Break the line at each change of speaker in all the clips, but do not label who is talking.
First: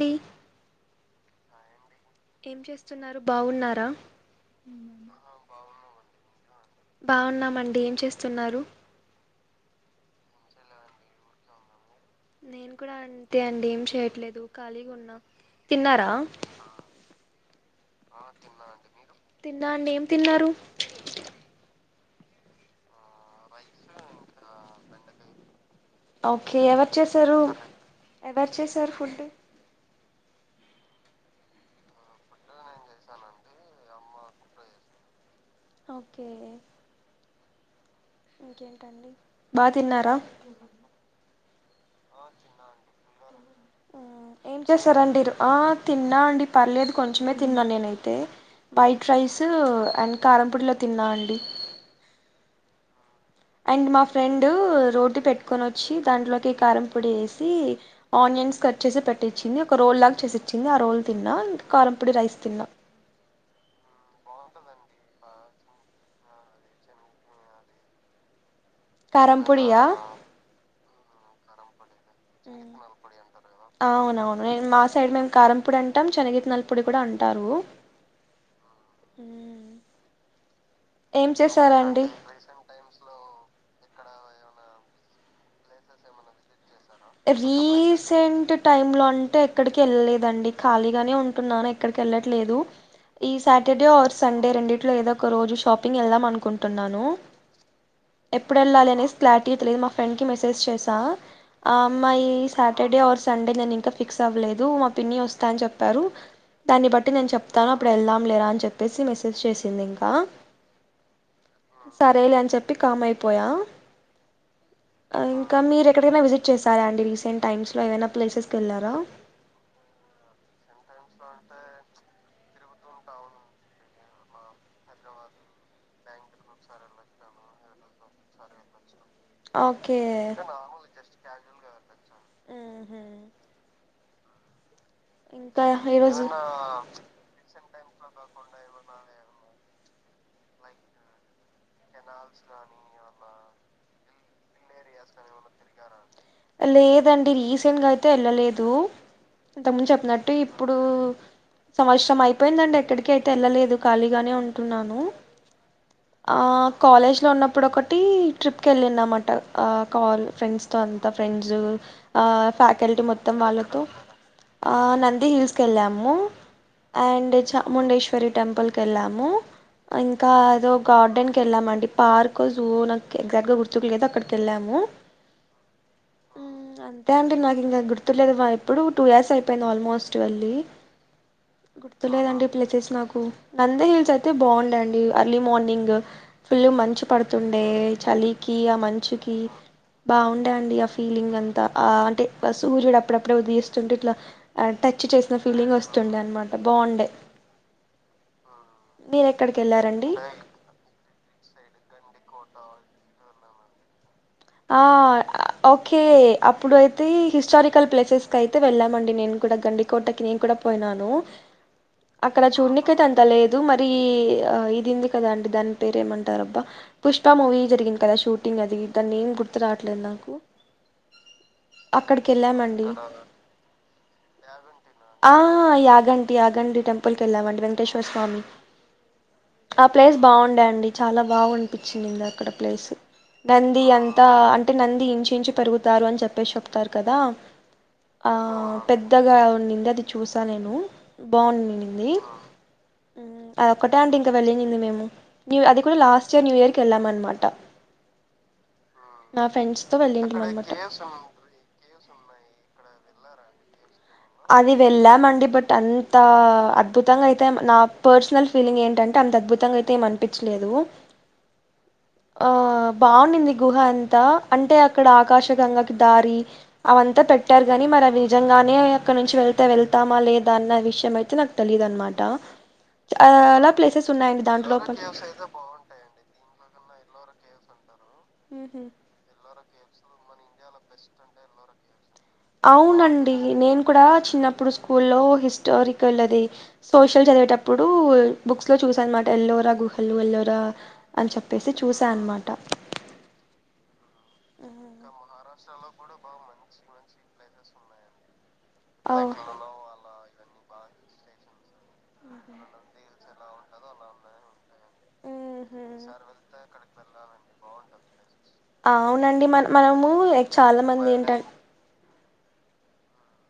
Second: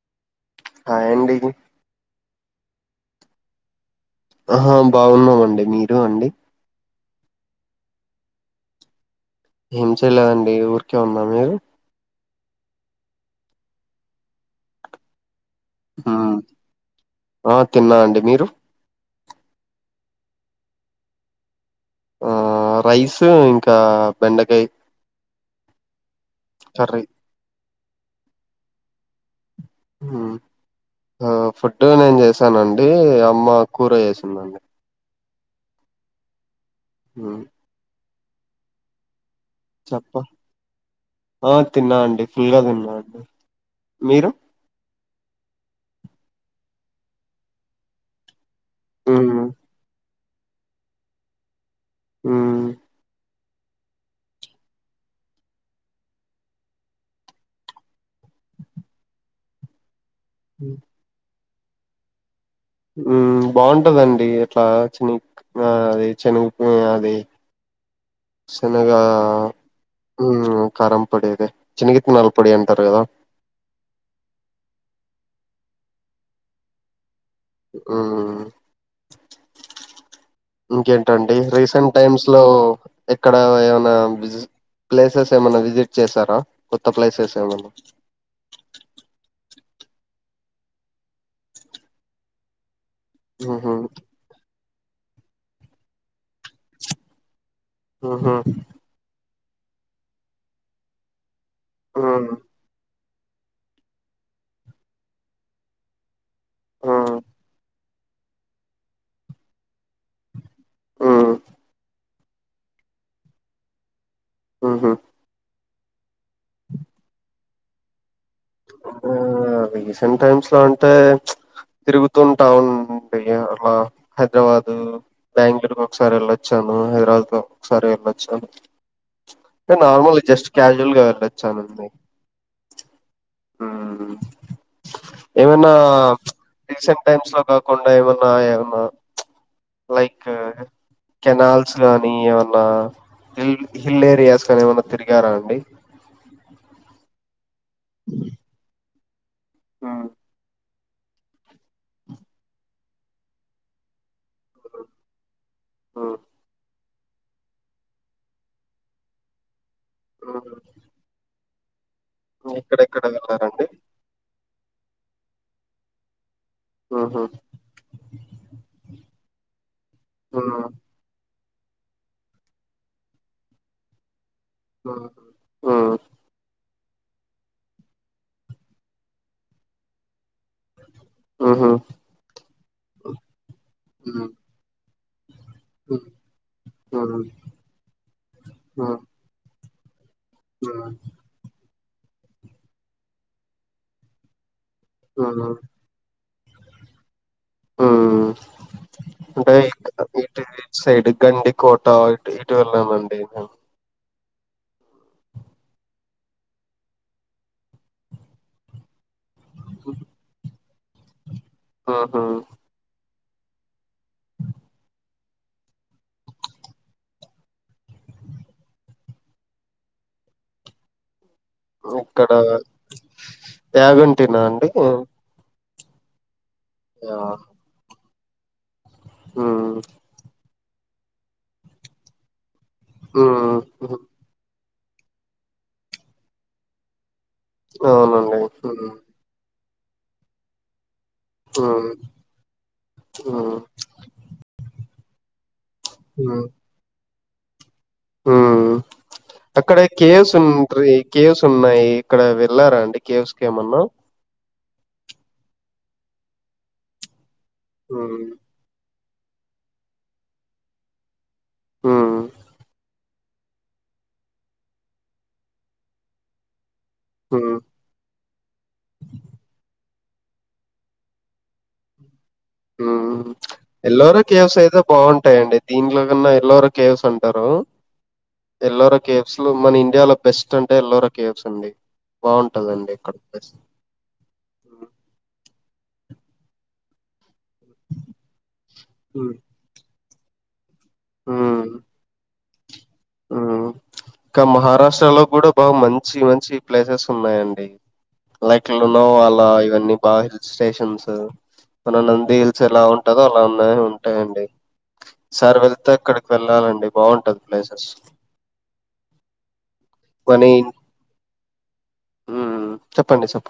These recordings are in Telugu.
డి
హాయ్ అండి
ఏం చేస్తున్నారు బావున్నారా
ఆహా బాగున్నామండి మీరు అండి
బావున్నామండి ఏం చేస్తున్నారు
ఏం చేయలేదండి ఊరికే ఉన్న మీరు
నేను కూడా అంతే అండి ఏం చేయట్లేదు ఖాళీగా ఉన్నా తిన్నారా
ఆ తిన్నా అండి మీరు
తిన్నా అండి ఏం తిన్నారు
ఆ రైస్ ఇంకా బెండకాయ
ఓకే ఎవరు
కర్రీ
చేశారు ఎవరు చేసారు ఫుడ్
ఆ ఆ ఫుడ్ నేను చేసానండి అమ్మ కూర చేసిందండి
ఓకే
ఆ
ఇంకేంటండి బా
చెప్ప
తిన్నారా
ఆ తిన్నా అండి ఫుల్గా తిన్నా అండి మీరు
ఏం చేశారండి ఆ తిన్నా అండి పర్లేదు కొంచమే తిన్నా నేనయితే వైట్ రైస్ అండ్ కారంపూడిలో తిన్నా అండి
ఆ
అండ్ మా ఫ్రెండ్ రోటీ పెట్టుకొని వచ్చి దాంట్లోకి కారం పొడి వేసి ఆనియన్ ఆనియన్స్ కట్ చేసి పెట్టించింది ఒక రోల్ లాగా చేసిచ్చింది ఆ రోల్ తిన్నా కారంపొడి రైస్ తిన్నా
ఉమ్ బాగుంటదండి ఇట్లా చిని అది చెనుగు అది శనగ
కారంపొడియా
ఉమ్
చెనిగిత్తనాల
కారంపొడి [inaudible]
అవునవును నేను మా మా సైడ్ మే కారం పొడి అంటాం చెనిగిట్టనల పొడి కూడా అంట
ఆ
ఏం
ఇంకేంటండి రీసెంట్
చేశారండి
టైమ్స్ లో ఎక్కడ ఏమనా జ ప్లేసెస్ ఏమైన్నా విజిట్ చేసారా
రీసెంట్ టైమ్ లో అంటే ఇక్కడికి వెళ్ళలేదండి ఖాళీగానే ఉంటున్నాను ఎక్కడికి వెళ్ళట్లేదు ఈ
ఉహు
సాటర్డే ఆర్ సండే రెండిట్లో ఏదో ఒక రోజు షాపింగ్ వెళ్దాం అనుకుంటున్నాను
ఉహు
ఎప్పుడు వెళ్ళాలి అనేసి క్లాటీగా తెలిదు మా ఫ్రెండ్కి మెసేజ్ చేసా ఆ అమ్మాయి
ఉమ్
సాటర్డే ఆర్ సండే నేను ఇంకా ఫిక్స్ అవ్వలేదు మా పిన్ని వస్తా అని చెప్పారు దాన్ని బట్టి
ఉమ్
నేను చెప్తాను అప్పుడు వెళ్దాం లేరా అని చెప్పేసి మెసేజ్ చేసింది ఇంకా
ఆ
సరేలే అని చెప్పి కామ్ అయిపోయా
ఆహా
ఇక మీరు ఎక్కడైనా విసిట్ చేశారాండి రీసెంట్ టైమ్స్ లో ఏదైనా
ఆ రీసెంట్ టైమ్స్ లో అంటే తిరుగుతుంటాం అండి అలా హైదరాబాదు బెంగళూరుకి ఒకసారి వెళ్ళచ్చ వచ్చాను హైదరాబాద్ ఒకసారి వెళ్ళొచ్చాను అంటె
ఓకే
నార్మల్ జస్ట్ క్యాజువల్ గా వెళ్ళొచ [inaudible]
ఉహు
ఆ
ఇంకా
ఏమన్నా
ఈరోజు
రీసెంట్ టైమ్స్ లో కాకుండా ఏమన్నా ఏమన్నా లైక్ కెనాల్స్ గానీ ఏమన్నా [inaudible] హిల్ ఏరియాస్ కాని ఏమన్నా తిరిగారా అండి
లేదండి రీసెంట్ గా అయితే వెళ్ళలేదు ఇంతకుముందు
హ్మ్
చెప్పినట్టు ఇప్పుడు సంవత్సరం అయిపోయిందండి ఎక్కడికి అయితే వెళ్ళలేదు ఖాళీగానే ఉంటున్నాను
హ్మ్
ఆ కాలేజ్లో ఉన్నప్పుడు ఒకటి ట్రిప్కి వెళ్ళినం అట కాల్
హ్మ్
ఫ్రెండ్స్తో అంతా ఫ్రెండ్స్ ఆ ఫ్యాకల్టీ
ఎక్కడెక్కడ
మొత్తం
వెళ్లారండి
వాళ్ళతో ఆ నంది హిల్స్కి వెళ్ళాము
హ్మ్ హ్మ్
అండ్ చాముండేశ్వరి టెంపుల్ కే వెళ్ళాము ఇంకా అదో గార్డెన్ వెళ్ళామండి పార్క్ జ నాకు ఎగ్జాక్ట్ గా గుర్తుకు లేదుో అక్కడికి వెళ్ళాము
హ్మ్ హ్మ్
అంతే అండి నాకు ఇంకా గుర్తులేదు ఎప్పుడు టూ ఇయర్స్ అయిపోయింది ఆల్మోస్ట్ ఇట్వల్లి
ఊహూ
గుర్తులేదండి ప్లేసెస్ నాకు నంది హిల్స్
హ్మ్
అయితే బాగుండండి అర్లీ మార్నింగ్
హ్మ్
ఫుల్లు మంచు
హ్మ్
పడుతుండే చలికి ఆ
హ్మ్
మంచుకి బాగుండే అండి ఆ ఫీలింగ్ అంతా ఆ అంటే సూర్యుడు అప్పుడప్పుడే ఉదిస్తుంటే ఇట్లా టచ్
హ్మ్
చేసిన ఫీలింగ్ వస్తుండే అనమాట బాగుండే మీరు ఎక్కడికి
అంట
వెళ్ళారండి
ఇటు సైడ్ గండి కోట్ ా ఇటు వెళ్లమండి
ఆ ఓకే అప్పుడుయితే హిస్టారికల్ ప్లేసెస్కి అయితే వెళ్ళామండి నేను కూడా గండి కోటాకి నే కూడా పోయినాను
ఊహూ
అక్కడ చూ అ లేదు మరి ఆ ఇదింది కదా అండి దాని పేర ఏమంటారు అబ్బా పుష్ప మూవీ జరిగింది కదా షూటింగ్ అది దాన్ని ఏం గుర్తు రావట్లేదు నాకు అక్కడికి
ఇక్కడ
వెళ్ళామండి
యాగంటినా అండి
ఆ ఆ యాగంటి యాగంటిి టెంపుల్
యా
క వెళ్ళామండి వెంకటేశ్వర స్వామి
హ్మ్
ఆ ప్లేస్ బాగుండేండి చాలా బాగు అనిపించిందింది అక్కడ ప్లేస్
హ్మ్
అంది అంతా అంటే నంది ఇంచిు ఇంచి పెరుగుతారు అని చెప్పేసి చెప్తారు కదా ఆ
అవునండి హ్మ్
పెద్దగా ఉన్నింది అది చూసా నేను
హ్మ్
బాగుందింది
హ్మ్
అదొక్కటే అంటే ఇంకా వెళ్ళంది మేము న్ూ అది కూడా లాస్ట్ ఇయర్
హ్మ్
న్యూ ఇయర్ వెళ్ళమనమాట
అక్కడ కేవ్స్
వెళ్ళింటిమి
ఉంట
అనమాట
కేవ్స్ ఉన్నాయి ఇక్కడ వెళ్ళారా అండి కేస్కేమన్నా
అది వెళ్ళామండి బట్ అంత అద్భుతంగా అయితే నా
హ్మ్
పర్సనల్ ఫీలింగ్ ఏంటంటే అే అంత అద్భుతంగా అయితే ఏమ అనిపించలేదు
హ్మ్
ఆ బాగున్నింది గుహ అంతా అంటే అక్కడ ఆకాశగంగకి దారి అవంతా
హ్మ్
పెట్టారుగాని మరి అవి నిజంగానే అక్కడ నుంచి వెళ్తే వెళ్త స్తామా లేదా అన్న విషయం అయితే నాకు తెలీదు అనమాట
ఎల్లోర కేవ్స్
దాంట్లో
అయితే బాగుంటాయండి దీంట్లో కన్నా ఎల్లోర కేవ్స్ అంటా ారు
ఊహు
ఎల్లోరా కేవ్స్ లో మన ఇండియాలో బెస్ట్ అంటే ఎల్లోరా కేవ్స్ అండి బాగుంటదండి ఇక్కడ
అవునండి
ప్లేస్
నేను కూడా చిన్నప్పుడు స్కూల్లో హిస్ట హస్టారికల్ అది సోషల్ చదివేటప్పుడు బుక్స్ లో చూసా అనమాట
హ్మ్
ఎల్లోరఘు వల్లోరా అని
హ్మ్
చెప్పేసి చూసా అనమాట
ఇకా
హ్మ్.
మహారాష్ట్రలో కూడా బాగా మంచి మంచి ప్లేసెస్ ఉన్నాయండి లైక్కలు ఉన్నావు అలా ఇవన్నీ బాగా స్టేషన్స్ మన నంది హిల్స్ ఎలా ఉంటందో అలా ఉన్నాయి ఉంటాయండి సార్ వెళ్తే అక్కడికి వెళ్ళాలండి బాగుంటంది ప్లేసెస్
అవునండి మన
మనీ
మనముక్ చాలా మంది ఏంట
చెప్పండి చెప్ప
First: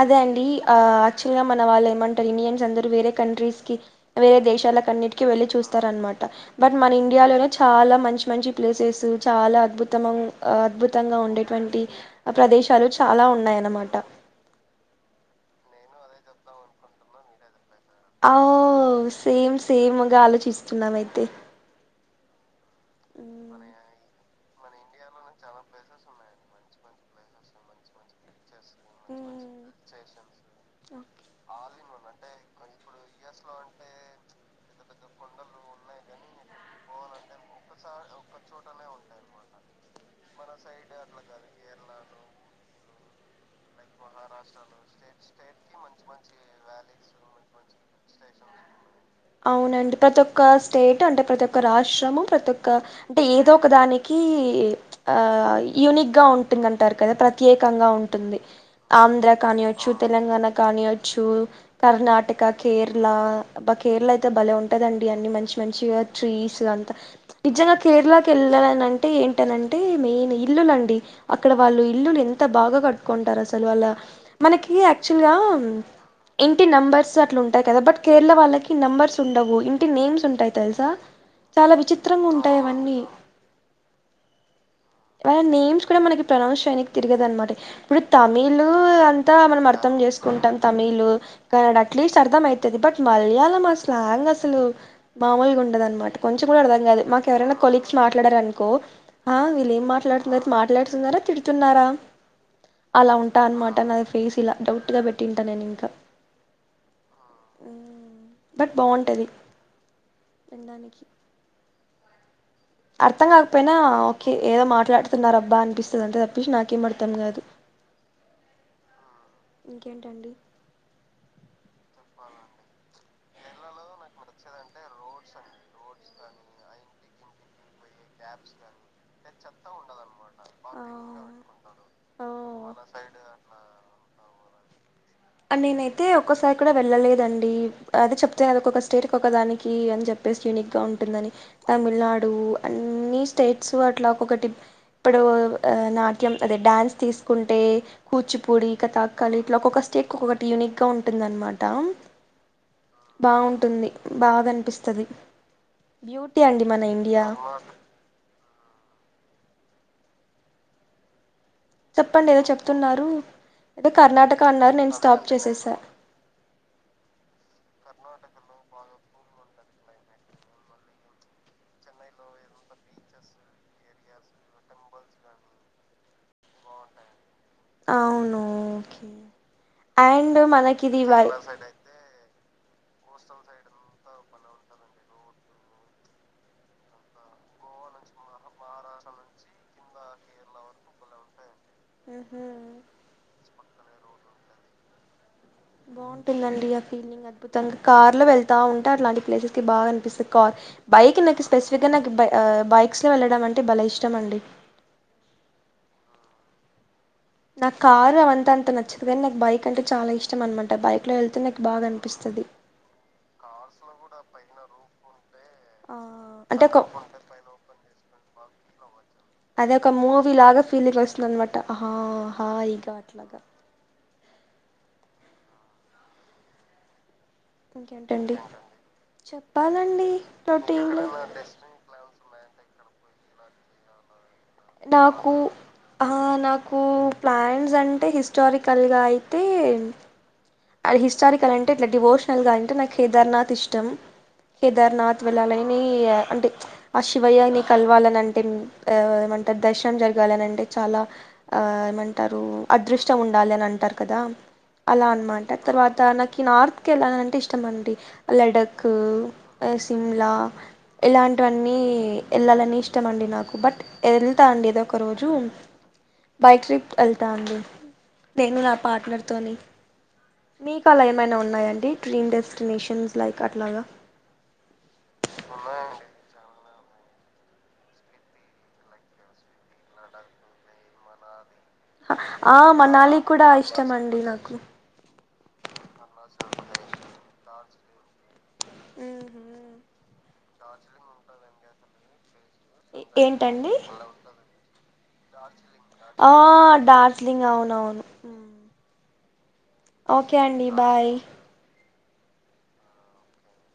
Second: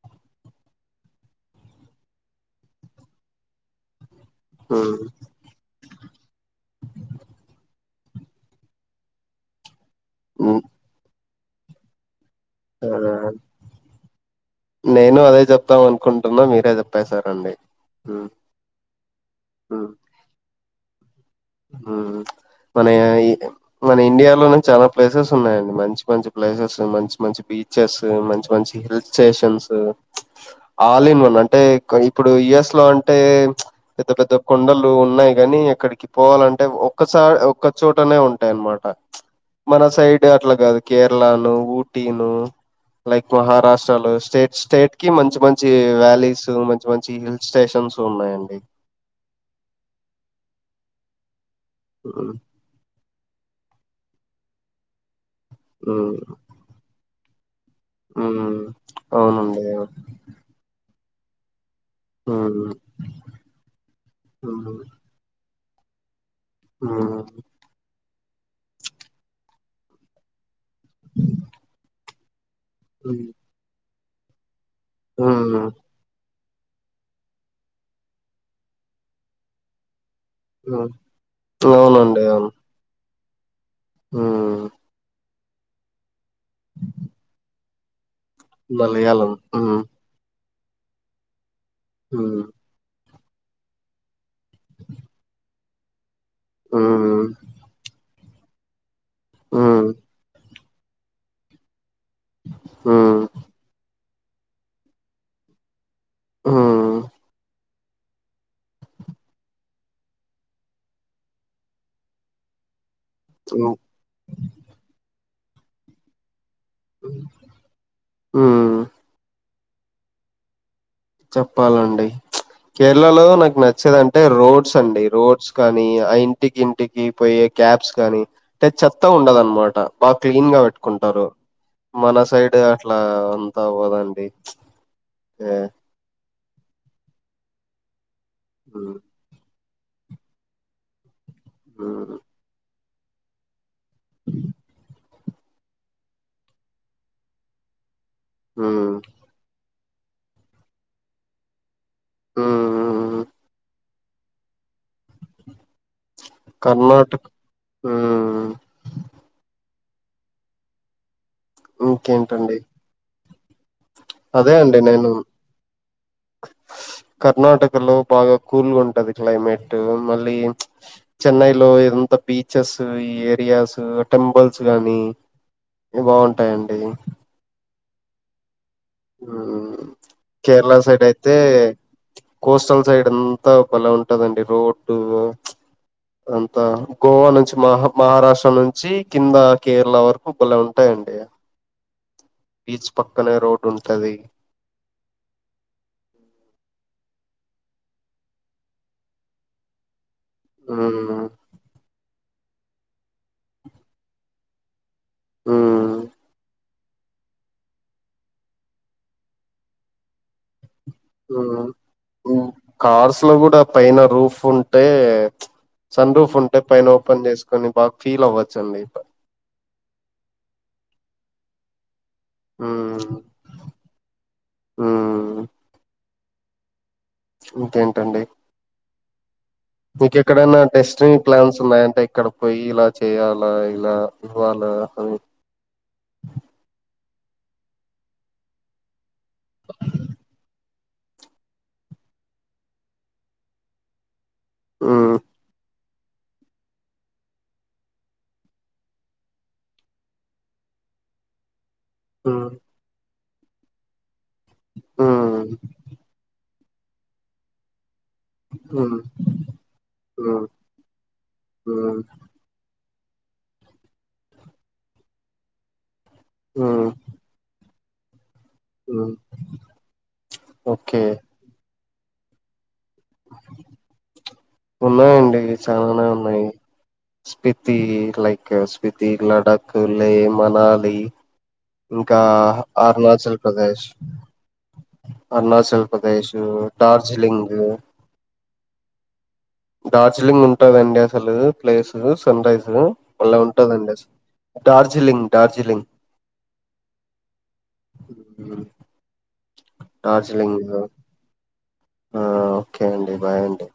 అదే అండి యాక్చువల్గా మన వాళ్ళు ఏమంటారు ఇూనియన్స్ అందరూ వేరే కంట్రీస్కి వేరే దేశాలకు
మ్మ్
అన్నింటిక వెళ్ళి చూస్తార అనమాట బట్ మన ఇండియాలోనే చాలా మంచి మంచి మంచి ప్లేసెస్ చాలా అద్భుత
మ్మ్
అద్భుతంగా ఉండేటువంటి ప్రదేశాలు చాలా ఉన్నాయన్నమాట
నేను అదే చెప్తాం అనుకుంటున్నా మీరే చెప్పేశారండి. మ్మ్
అ ఓ సేమ్ సేమ్గా ఆలోచిస్తున్నాము అయితే
ఊ మన ఏ
మన
మన ఇండియా లోనా చాలా ప్లేసెస్ ఉన్నాయండి మంచి మంచి ప్లేసెస్ మంచి మంచి బీచెస్ మంచి మంచి ఈ హృచషన్స్ ఆల్ ఇన్ వన్ అంటే ఎక్కో ఇప్పుడు యుఎస్ లో అంటే ప్చ్ పెద్ద పెద్ద కొండలు ఉన్నాయి కాని ఎక్కడికి పోవాలంటే ఒక్క స ఒక్క చోటనే ఉంటాయి అనమాట ప్చ్ మన సైడ్ అట్లా కాదు కేరళనో ఊటీనో లైక్ మహారాష్ట్రాలో స్టేట్ స్టేట్ కి మంచి మంచి వ్యాలీస్ మంచి మంచి హిల్ స్టేషన్ సు ఉన్నాయండి.
అవునండి ప్రతి ఒక్క స్టేట్ టే అంట ప్రతి ఒక్క రాష్ట్రము
ఉమ్
ప్రతి ఒక్క అంటే ఏదో ఒక దానికి ప్చ్ ఆ యూనిక్
ఉమ్
గా ఉంటుందంటారు కదా ప్రతి కంగా ఉంటుంది
ఉమ్
ఆంధ్ర
అవునండి
కానియచ్చు తెలంగాణ కానియచ్చు కర్ణాటక
ఉమ్
కేరళ అబ కేరళ అయితే భలే
ఉమ్
ఉంటుదండి అన్ని మంచి మంచిగా ట్రీస్ ఊ అంత
ఉమ్
కేరళకి వెళ్ళాలని అంటే ఏంటనంటే మెయిన్ ఇల్లులండి అక్కడ వాళ్ళు ఇల్లులు ఎం ఎంత బాగా
ఉమ్
కట్టుకుంటారు అసలు వాళ్ళ మనకి యాక్చువల్ గా
ఉమ్
ఇంటి నంబర్స్ అట్ల ఉంటాయి కదా బట్ కేరళ వాళ్ళకి నెంబర్స్ ఉండవు ఇంటి నేమ్స్ ఉంటాయి తెలుసా
ఉమ్
చాలా విచిత్రంగా ఉంటాయి అవన్నీ
ఓ
వాళ్ళ నేమ్స్ కూడా మనకి ప్రనౌన్స్ చేయనికి తిరగదనమాట తమిళు
మలయాళం
అంతా మనం
ఉమ్
అర్థం చేసుకుంటాం తమిళు కన్నడ అట్లీస్ట్
ఉమ్
అర్థం ఐతది బట్ మళయాళ మా స్లాంగ్ అసలు మామూలుగా ఉండదన్నమాట కొంచెం కూడా అర్థం కాదు మాకు
ఉమ్
ఎవరనా కొలీగ్స్ మాట్లాడారనుకో ఆ
ఊ
వీళ్ళు ఏం మాట్లాడుతున్నారు మాట్లాడుతున్నారా తిడుతున్నారా అలా
ఉమ్
ఉంటా అన్నమాట నా ఫ్ ఫేస్ ఇలా డౌట్ గా పెట్టింటా నేను ఇంకా
ఊ
ఊ బట్ బాంటది తిండానికి అర్థం కాకపోయినా
ఉమ్
ఓకే ఏదో మాట్లాడుతున్నారబ్బా అనిపిస్తుది అంతే పిష్ నాకేం అర్ధం కాదు
ఉమ్,
ఇంకేంటండి.
చెప్పాలండి ప్చ్ కేరళలో నాకు నచ్చేదంటే రోడ్స్ అండి రోడ్స్ కానీ ఆ ఇంటికి ఇంటికి పోయే క్యాబ్స్ కానీ అంటే చెత్త ఉండదు అనమాట బాగా క్లీన్ గా పెట్టుకుంటారు మన సైడ్ అట్లా ఆ అంత అవ్వదండి ఏ
అ నేనైతే ఒక్కసారి కూడా వెళ్ళలేదండి అదే చెప్తనే అది చెప్తే కదా ఒకొక్క
ఉమ్
స్టేట్కి ఒకదాని కి అని చెప్పేసి యునిక్ గా ఉంటుందని
ఉమ్
తమిళనాడు అన్ని స్టేట్స్ అట్లా ఒకొకటి ఇప్పుడు ఆ నాట్యం అదే డాన్స్ తీసుకుంటే కూచిపూడి
ఉమ్
కతాక్కళి ఇట్లా ఒక్కొక్క స్టేక్ ఒక్కొక్కటి యూనిక్గా ఉంటుందన్నమాట.
ఉమ్
బాగుంటుంది బాగానిపిస్ తది బ్యూటీ అండి మన ఇండియా
కర్ణాటక ఉమ్
చెప్పండి ఏదో
ఇంకేంటండి
చెప్తున్నారు. ఏదో కర్ణాటక
అదే
అన్నారు
అండి నేను
స్టాప్ చేసేసా
కర్ణాటకలో బాగా కూల్ గా ఉంటది క్లైమేట్ మళ్ళీ చెన్నై లో ఎదంత బీచెస్ ఏరియాస్ టెంపుల్స్ గానీ బాగుంటాయండి
అవును ఓకే
మ్
అండ్
కేరళ
మనకి ఇది
సైడ్
వై
అయితే కోస్టల్ సైడ్ అంతా బలే ఉంటదండి రోడ్డు అంతా గోవా నుంచి మహ మహారాష్ట్ర నుంచి కింద కేరళ వరకు బలే ఉంటాయం డి
ఉహు
బీచ్ పక్కనే రోడ్డు ఉంటది
బాగుంటుందండి ఆ ఫీలింగ్ అద్భుతంగా కార్ లో వెళ్తా ఉంటే ఆలాంటి ప్లేసెస్ కి బాగా అనిపిస్తది ార్
మ్మ్
బైక్ నాకు స్పెసిఫిక్ గా నాక బ్ బైక్స్ లో వెళ్ళడం అంటే బాలే ఇష్టం అండి
ఆ
నాక్ కార్ అవంతా అంత నచ్చదు కానీ నాకు బైక్ అంటే చాలా ఇష్టం అనమా ట్లో వెళ్తే నాకు బాగా అనిపిస్తది
మ్ కార్స్లో కూడా పైన రూఫ్ ఉంటే
ఆ
సన్ రూఫ్ ఉంటే
అంటే ఒక
పైన ఓపెన్ చేసుకుొని బాగా ఫీల్ అవ్వచ్చండి ప్
అదే ఒక మూవీ లాగా ఫీలింగ్ వస్తుందన్నమాట ఆహా హాయిగ అట్లాగా
మ్
ఇంకేంటండి చెప్
ఇంక్కేక్కడన్న డెస్టిని ప్లాన్స్ ఉన్నాయ అంటే ఇక్కడ పోయి ఇలా చేయాలా ఇలా ఇవ్వాలా అని
నాకు అ నాకు ప్లాన్స్ అంటే హిస్టారికల్గా అయితే అది హిస్టారికల్ అంటే ఇట్లా డివోషనల్గా అంటే నాకు కేదార్నాథ్ ఇష్టం
మ్మ్
కేదార్నద్ వేల్లలని అంటే ఆ శివయ్యని కలవాలని అంటే అ ఏమంటారు దర్శనం జరగాలని అంటే చాలా ఆ అంటారు అదృష్టం ఉండాలి అని అంటారు కదా అలా అనమాట తర్వాత నాకు నార్త్ ెళ్ళాలంటే ఇష్టమండి లడక్ సిమ్లా ఇలాంటివన్నీ వెళ్ళాలని ఇష్ ఇష్టమండి నాకు బట్ వెళ్తా అండి ఏదో ఒక రోజు బైక్ ట్రిప్ వెళ్తా అండి నేను నా పార్ట్నర్తోని మీకు
ఓకే
అలా ఏమైనా ఉన్నాయండి డ్రీమ్ డెస్టినేషన్ న్స్ లీక్ అట్లాగా
ఉన్నాయండి చాలానే ఉన్నాయి స్ఫీతి ైక్ స్ఫీతి లడక్ లే మనాలీ ఇంకా
ఆ మనాలి
అరుణాచల్
కూడా
ప్రదేశ్
ఇష్టం అండి నాకు
అరుణాచల్ ప్రదేశ్ డార్జిలింగ్ డార్జిలింగ్ ఉంటదండి అసలు ప్లేస్ సన్ రైస్ బలే
ఏంటండి
ఉంటదండి అస
ఆ దార్జిలింగ్ అవునవును అ ఓకే
డార్జిలింగ్
అండి బాయ్
ఆ ఓకే అండి బాయ్ అండి